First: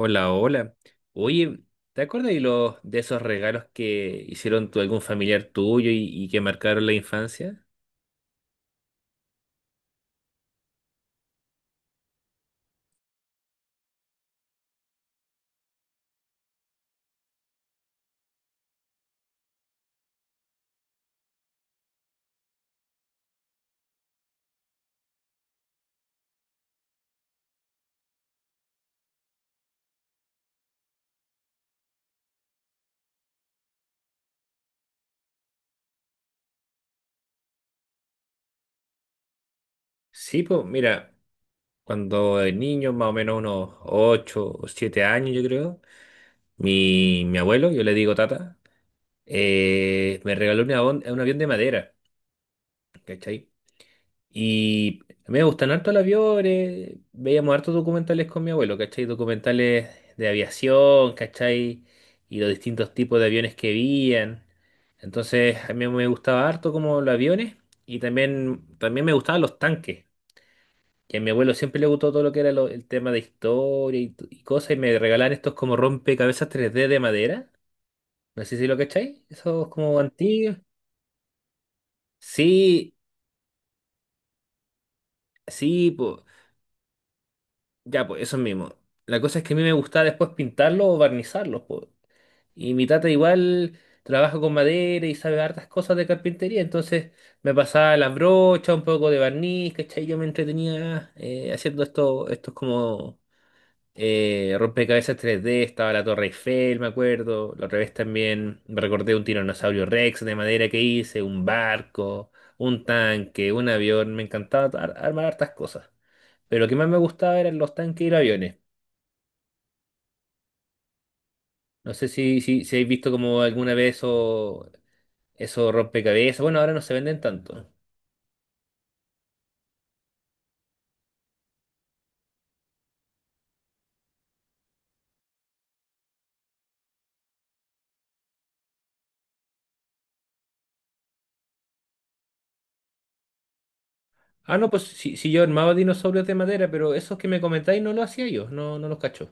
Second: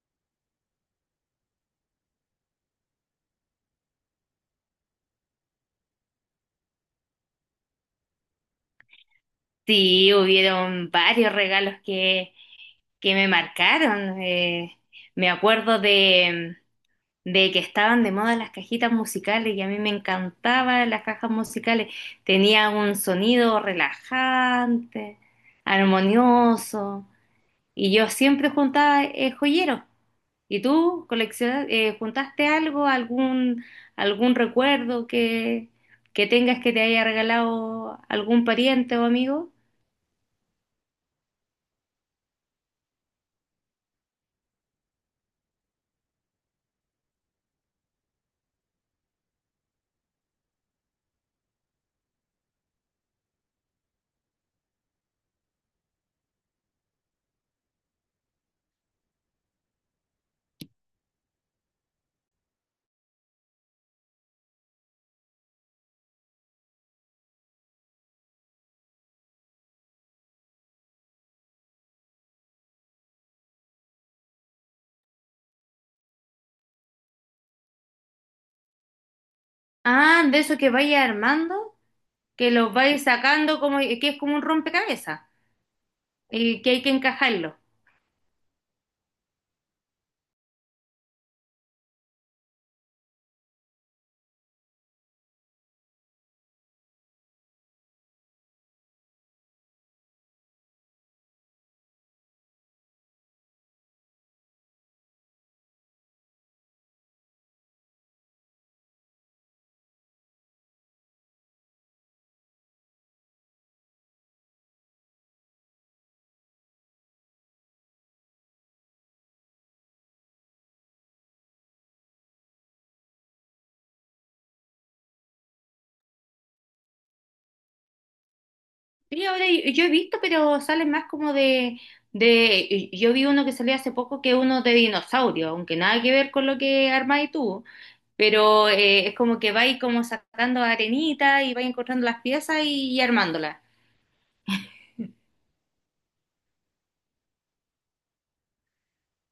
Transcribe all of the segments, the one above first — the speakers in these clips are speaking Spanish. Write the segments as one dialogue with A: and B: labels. A: Hola, hola. Oye, ¿te acuerdas de los de esos regalos que hicieron algún familiar tuyo y que marcaron la infancia?
B: Sí, hubieron varios regalos que me marcaron. Me acuerdo de que estaban de moda las cajitas musicales, y a mí me encantaban las cajas musicales. Tenía un sonido relajante, armonioso, y yo siempre juntaba joyeros. ¿Y tú coleccionas, juntaste algo, algún recuerdo que tengas que te haya regalado algún pariente o amigo?
A: Sí, pues mira, cuando de niño, más o menos unos 8, o 7 años, yo creo, mi abuelo, yo le digo tata. Me regaló un avión de madera, ¿cachai? Y a mí me gustan harto los aviones, veíamos hartos documentales con mi abuelo, ¿cachai? Documentales de aviación, ¿cachai? Y los distintos tipos de aviones que veían. Entonces a mí me gustaba harto como los aviones y también, también me gustaban los tanques, que a mi abuelo siempre le gustó todo lo que era el tema de historia y cosas y me regalaban estos como rompecabezas 3D de madera. No sé si lo cacháis, esos como
B: Ah, de eso
A: antiguos.
B: que vaya armando, que los
A: Sí,
B: vais sacando como que es como un rompecabezas,
A: sí, pues.
B: que hay que encajarlo.
A: Ya, pues, eso mismo. La cosa es que a mí me gustaba después pintarlos o barnizarlos, pues. Y mi tata igual trabaja con madera y sabe hartas cosas de carpintería, entonces me pasaba las brochas, un poco de barniz, ¿cachai? Yo me entretenía haciendo estos como rompecabezas 3D. Estaba la Torre Eiffel, me acuerdo. La otra vez también me recordé un tiranosaurio Rex de madera que hice, un barco, un tanque, un avión. Me encantaba armar hartas cosas. Pero lo que más me gustaba eran los tanques y los aviones. No sé si habéis visto como alguna vez eso rompecabezas. Bueno, ahora no se venden tanto.
B: Y ahora yo he visto, pero salen más como yo vi uno que salió hace poco, que es uno de dinosaurio, aunque nada que ver con lo que armáis tú, pero es como que vais como sacando arenita y vais encontrando las piezas y armándolas.
A: Ah, no, pues si yo armaba dinosaurios de madera, pero esos que me comentáis no lo hacía yo, no, no los cacho.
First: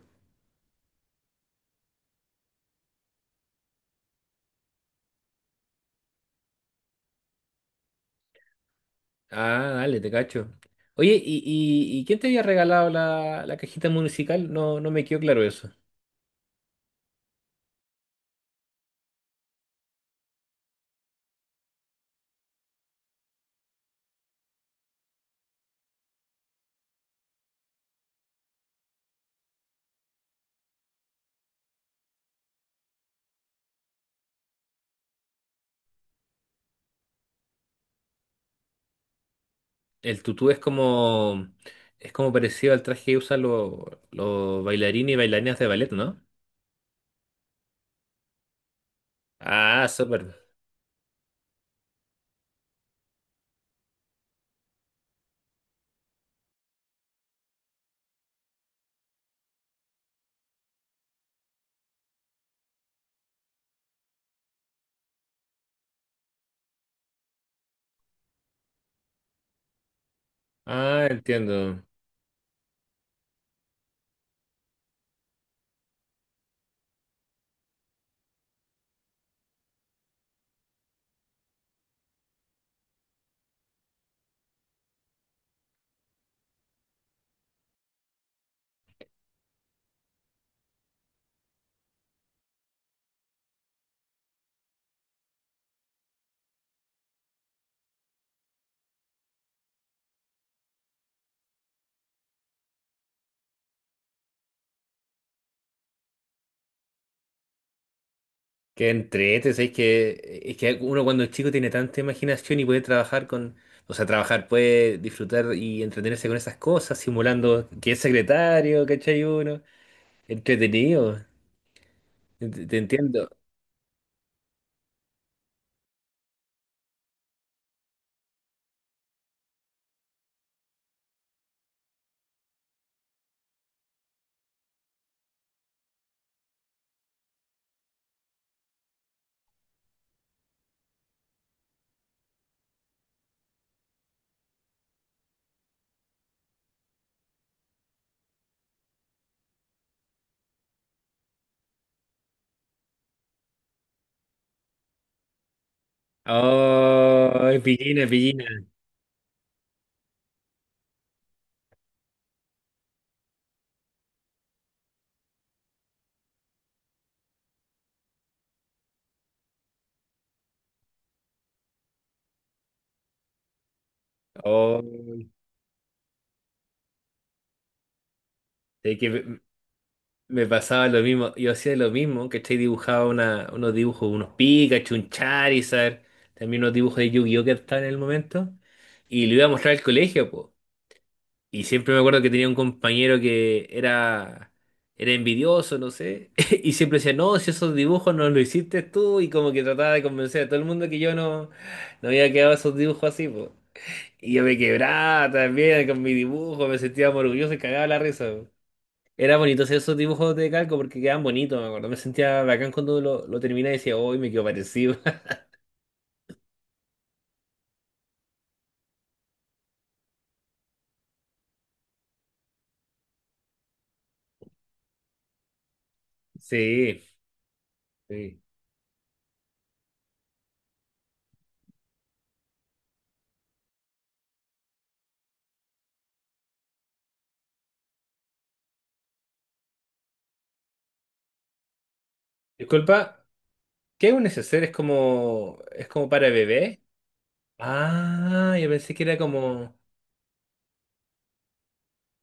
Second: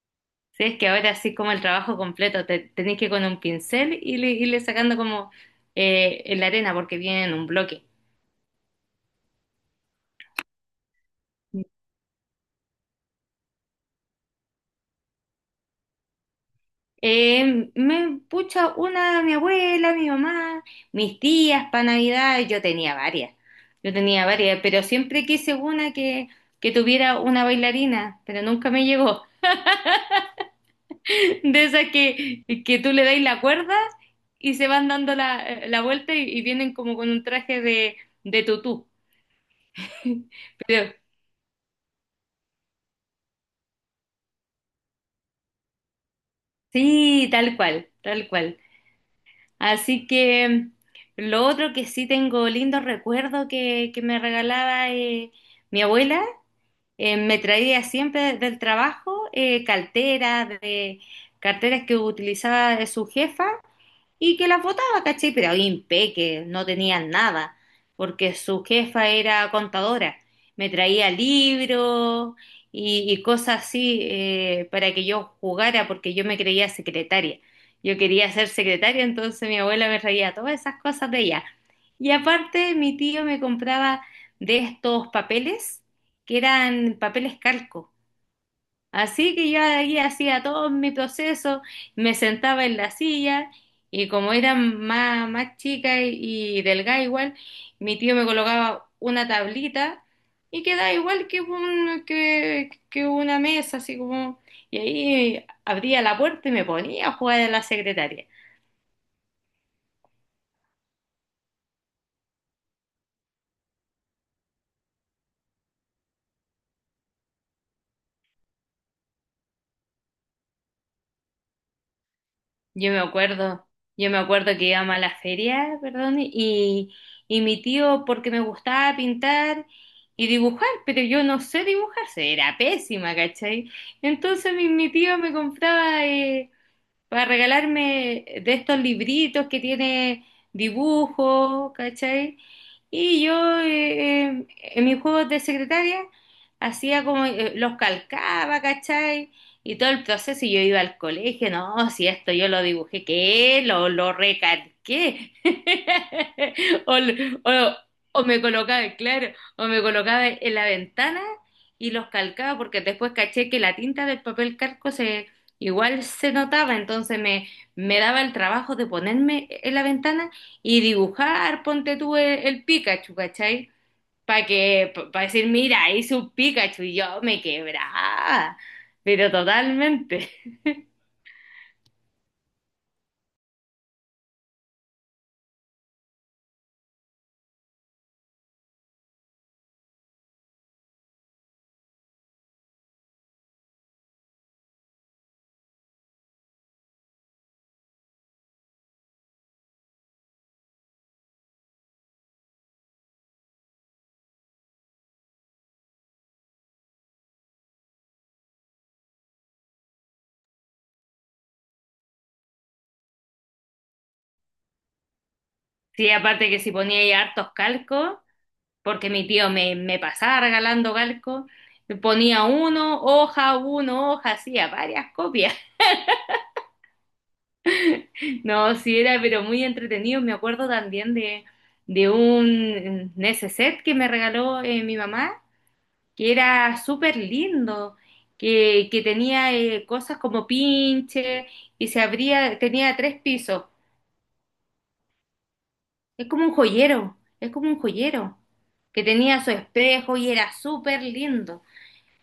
B: Sí, es que ahora sí como el trabajo completo, te, tenéis que ir con un pincel y le, irle sacando como la arena porque viene en un bloque.
A: Ah, dale, te cacho. Oye, ¿y quién te había regalado la cajita musical? No, no me quedó claro eso.
B: Me pucha una, mi abuela, mi mamá, mis tías para Navidad. Yo tenía varias, yo tenía varias, pero siempre quise una que tuviera una bailarina, pero nunca me llegó. De esas que tú le dais la cuerda y se van dando la, la vuelta y vienen como con un traje de tutú.
A: El tutú es
B: Pero
A: como, es como parecido al traje que usan los bailarines y bailarinas de ballet, ¿no?
B: sí, tal cual, tal cual.
A: Ah,
B: Así
A: súper.
B: que lo otro que sí tengo lindo recuerdo que me regalaba mi abuela. Me traía siempre del trabajo carteras, de, carteras que utilizaba su jefa y que las votaba, ¿cachai? Pero ahí impeque, no tenían nada, porque su jefa era contadora. Me
A: Ah,
B: traía
A: entiendo.
B: libros y cosas así para que yo jugara, porque yo me creía secretaria. Yo quería ser secretaria, entonces mi abuela me traía todas esas cosas de ella. Y aparte, mi tío me compraba de estos papeles, que eran papeles calco. Así que yo ahí hacía todo mi proceso, me sentaba en la silla y, como era más, más chica y delgada igual, mi tío me colocaba una tablita y quedaba igual que que una mesa, así como... Y ahí abría la puerta y me ponía a jugar a la secretaria.
A: Qué entrete, ¿sabes? Que, es que uno cuando es chico tiene tanta imaginación y puede trabajar con, o sea, trabajar, puede disfrutar y entretenerse con esas cosas, simulando que es secretario, ¿cachai uno? Entretenido.
B: Yo me
A: Entiendo.
B: acuerdo, yo me acuerdo que íbamos a la feria, perdón, y mi tío, porque me gustaba pintar y dibujar, pero yo no sé dibujar, era pésima, ¿cachai? Entonces mi tío me compraba para regalarme de estos libritos que tiene dibujo, ¿cachai? Y yo en mis juegos de secretaria hacía como los calcaba, ¿cachai? Y todo el proceso, y yo iba al colegio, no, si esto yo lo dibujé, ¿qué? Lo recalqué. O, lo-
A: Oh,
B: o-
A: pillina,
B: o me
A: pillina.
B: colocaba, claro, o me colocaba en la ventana y los calcaba, porque después caché que la tinta del papel calco se... Igual se notaba, entonces me daba el trabajo de ponerme en la ventana y dibujar, ponte tú el Pikachu, ¿cachai? Para
A: Oh,
B: que, para decir, mira, hice un Pikachu, y yo me quebraba,
A: es que
B: pero
A: me,
B: totalmente.
A: me pasaba lo mismo. Yo hacía lo mismo, ¿cachai? Dibujaba unos dibujos, unos Pikachu, un Charizard, también unos dibujos de Yu-Gi-Oh que estaban en el momento, y le iba a mostrar al colegio, po. Y siempre me acuerdo que tenía un compañero que era envidioso, no sé, y siempre decía, no, si esos dibujos no los hiciste tú, y como que trataba de convencer a todo el mundo que yo no había quedado esos dibujos así, po. Y yo me quebraba también con mi dibujo, me sentía más orgulloso y cagaba la risa, po. Era bonito hacer esos dibujos de calco porque quedaban bonitos, me acuerdo. Me sentía bacán cuando lo terminé y decía, hoy me quedo parecido.
B: Sí, aparte que si ponía ahí hartos calcos, porque mi tío me, me pasaba regalando calcos, ponía uno, hoja, hacía varias copias.
A: Sí, sí.
B: No, sí era, pero muy entretenido. Me acuerdo también de un neceser que me regaló mi mamá, que era súper lindo, que tenía cosas como pinche y se abría, tenía tres
A: Disculpa,
B: pisos.
A: ¿qué es un neceser? ¿Es como
B: Es
A: para
B: como un
A: bebé?
B: joyero, es como un joyero,
A: Ah, yo pensé que
B: que
A: era
B: tenía su
A: como.
B: espejo y era súper lindo.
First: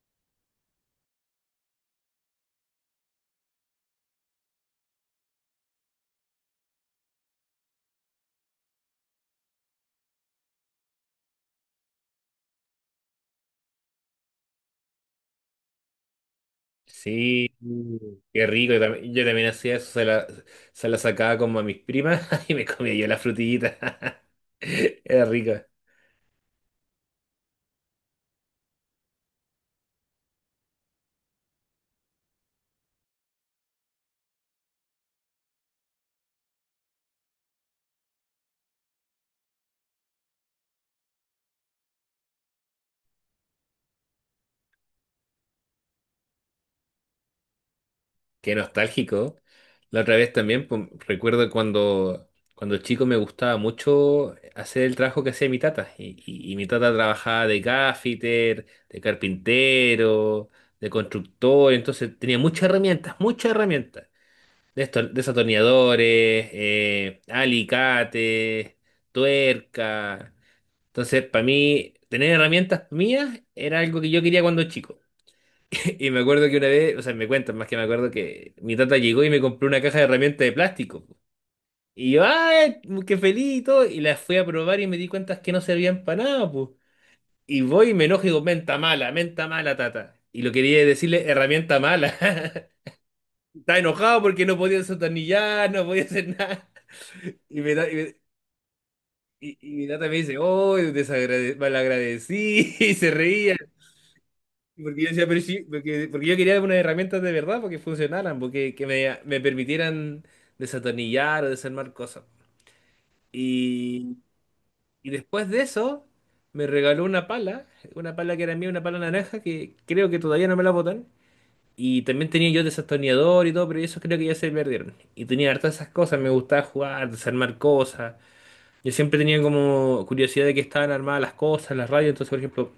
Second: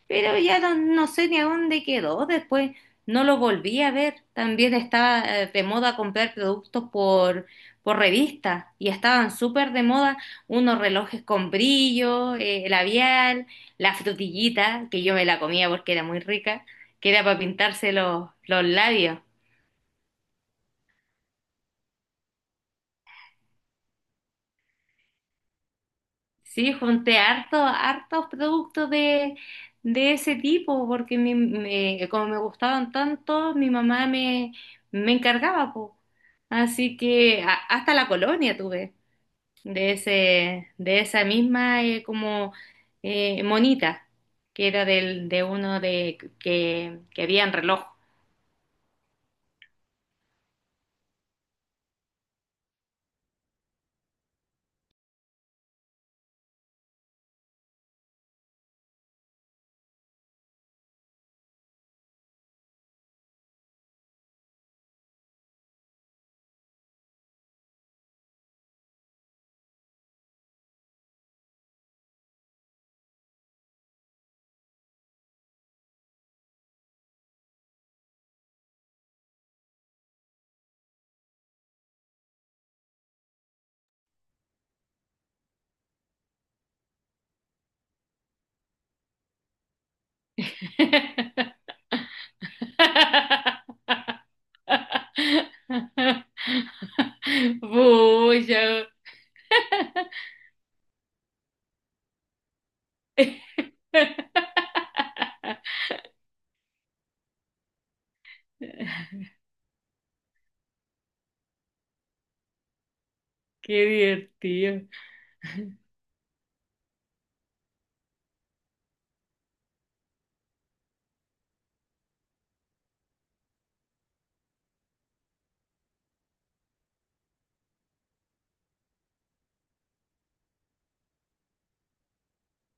B: Pero ya no, no sé ni a dónde quedó. Después no lo volví a ver. También estaba de moda comprar productos por revista, y estaban súper de moda unos relojes con brillo, labial, la frutillita, que yo me la comía porque era muy rica, que era para
A: Sí,
B: pintarse
A: qué
B: los
A: rico.
B: labios.
A: Yo también hacía eso, se la sacaba como a mis primas y me comía yo la frutillita. Era rico.
B: Sí, junté harto, hartos productos de ese tipo, porque como me gustaban tanto, mi mamá me encargaba, po. Así que hasta la colonia tuve de ese, de esa misma como monita, que era del, de uno de que había en reloj.
A: Qué nostálgico. La otra vez también, pues, recuerdo cuando chico me gustaba mucho hacer el trabajo que hacía mi tata. Y mi tata trabajaba de gaffiter, de carpintero, de constructor, entonces tenía muchas herramientas, muchas herramientas. Desto Desatornilladores, alicate, tuerca. Entonces, para mí, tener herramientas mías era algo que yo quería cuando chico. Y me acuerdo que una vez, o sea, me cuentan más que me acuerdo que mi tata llegó y me compró una caja de herramientas de plástico. Y yo, ¡ay! ¡Qué feliz! Y todo, y las fui a probar y me di cuenta que no servían para nada, pues. Y voy y me enojo y digo, menta mala, tata. Y lo quería decirle, herramienta mala. Estaba enojado porque no podía desatornillar, no podía hacer nada. Y me da- y me-
B: Pucha.
A: y mi tata me dice, oh, desagrade- malagradecí, y se reía. Porque yo decía, pero sí, porque yo quería unas herramientas de verdad, porque funcionaran, porque que me permitieran desatornillar o desarmar cosas.
B: Qué
A: Y,
B: divertido.
A: y después de eso, me regaló una pala que era mía, una pala naranja, que creo que todavía no me la botan. Y también tenía yo desatornillador y todo, pero eso creo que ya se perdieron. Y tenía hartas esas cosas, me gustaba jugar, desarmar cosas. Yo siempre tenía como curiosidad de qué estaban armadas las cosas, las radios. Entonces, por ejemplo,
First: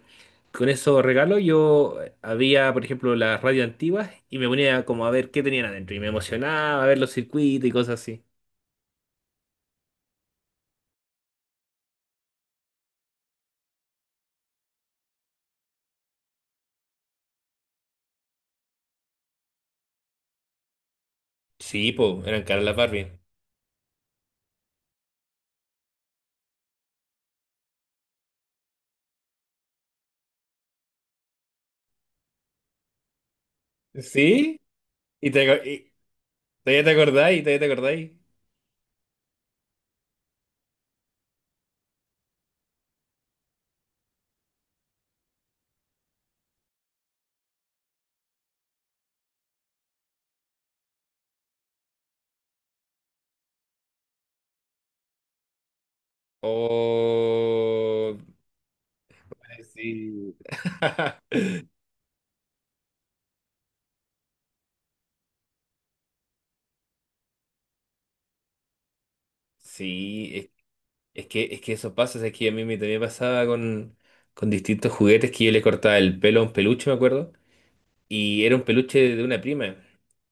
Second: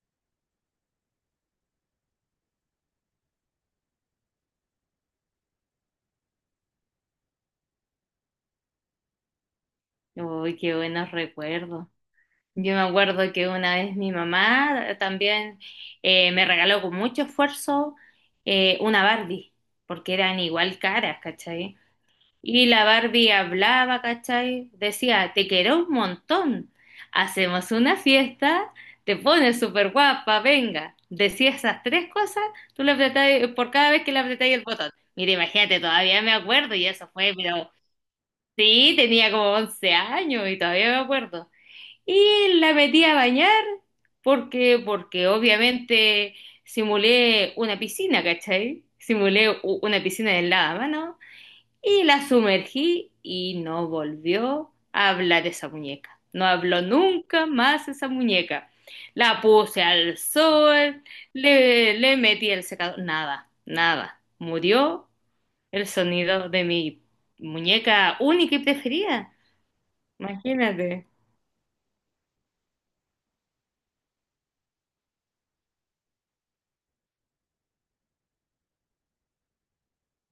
A: con esos regalos yo había, por ejemplo, las radios antiguas y me ponía como a ver qué tenían adentro. Y me emocionaba a ver los circuitos y cosas así.
B: Uy, qué buenos recuerdos. Yo me acuerdo que una vez mi mamá también me regaló con mucho esfuerzo una Barbie, porque eran igual caras, ¿cachai?
A: Sí, po, eran caras
B: Y
A: las
B: la
A: Barbie.
B: Barbie hablaba, ¿cachai? Decía, te quiero un montón, hacemos una fiesta, te pones súper guapa, venga. Decía esas tres cosas, tú le apretabas, por cada vez que le apretabas
A: ¿Sí?
B: el botón.
A: ¿Y,
B: Mira,
A: te, aco-
B: imagínate,
A: y-
B: todavía me acuerdo,
A: todavía
B: y
A: te
B: eso fue,
A: acordáis? ¿Todavía te
B: pero
A: acordáis?
B: sí, tenía como 11 años y todavía me acuerdo. Y la metí a bañar porque, porque obviamente simulé una piscina, ¿cachai? Simulé una piscina de lavamanos, y la sumergí, y no volvió a hablar esa muñeca. No habló nunca más esa
A: Oh,
B: muñeca. La puse al
A: sí.
B: sol, le metí el secador, nada, nada. Murió el sonido de mi muñeca única y preferida.
A: Sí,
B: Imagínate.
A: es que eso pasa, es que a mí me, también pasaba con distintos juguetes que yo le cortaba el pelo a un peluche, me acuerdo. Y era un peluche de una prima.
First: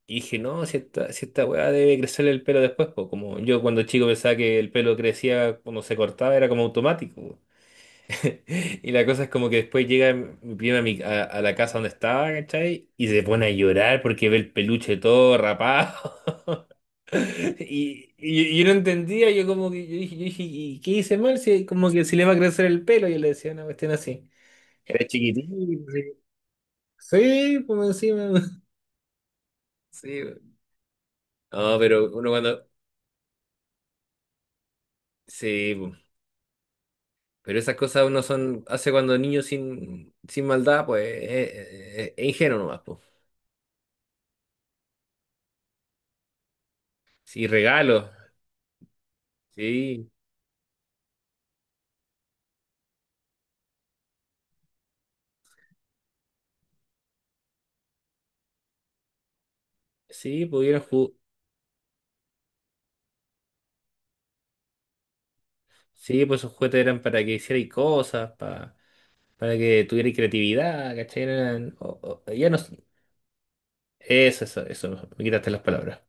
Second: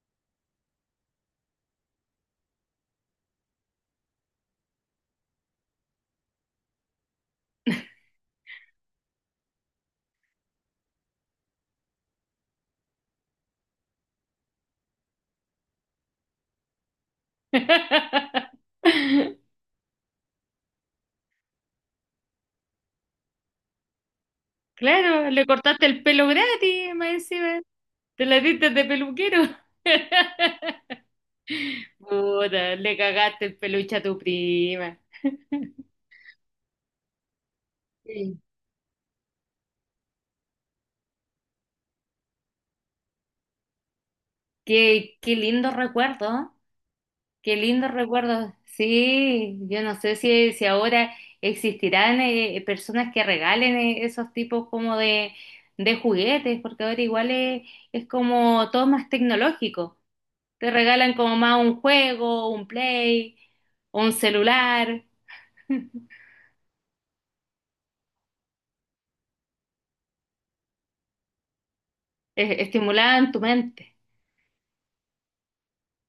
A: Y dije, no, si esta weá debe crecerle el pelo después, pues como yo cuando chico pensaba que el pelo crecía cuando se cortaba, era como automático, po. Y la cosa es como que después llega mi prima a la casa donde estaba, ¿cachai? Y se pone a llorar porque ve el peluche todo rapado. Y yo no entendía, yo como que yo dije, ¿y qué hice mal? Si, como que si le va a crecer el pelo, yo le decía una cuestión así. Era
B: Claro, le
A: chiquitito,
B: cortaste el
A: sí.
B: pelo gratis, más
A: Sí,
B: encima.
A: por
B: Te
A: encima.
B: la diste de peluquero.
A: Sí, pues. No, pero uno cuando.
B: Puta, le cagaste el peluche a tu prima.
A: Sí, po. Pero esas cosas uno
B: Sí.
A: son. Hace cuando niño sin maldad, pues es ingenuo nomás, pues.
B: Qué, qué lindo recuerdo, ¿eh?
A: Sí,
B: Qué lindo
A: regalos.
B: recuerdo. Sí, yo no
A: Sí,
B: sé si ahora existirán personas que regalen esos tipos como de juguetes, porque ahora igual es como todo más tecnológico.
A: sí,
B: Te
A: pudieron.
B: regalan como más un juego, un play, o un celular.
A: Sí, pues esos juguetes eran para que hicierais cosas, para que tuvierais creatividad, ¿cachai? Ya no.
B: e- estimulaban tu mente.
A: Eso, me quitaste las palabras.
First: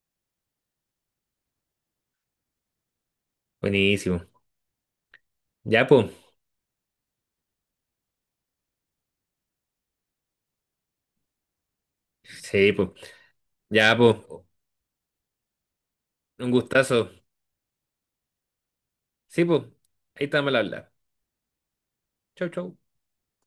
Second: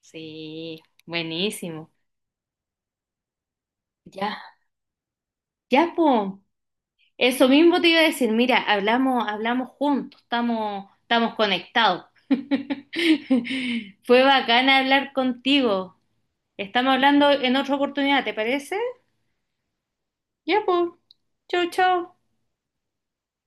B: Sí, buenísimo.
A: Buenísimo.
B: Ya,
A: Ya,
B: ya,
A: pues.
B: po. Eso mismo te iba a decir, mira, hablamos, hablamos juntos, estamos, estamos conectados.
A: Sí, pues. Ya, pues.
B: Fue bacán hablar contigo.
A: Un
B: Estamos
A: gustazo.
B: hablando en otra oportunidad, ¿te parece?
A: Sí, pues. Ahí estamos al
B: Ya, pues.
A: hablar.
B: Chau, chau.
A: Chau, chau.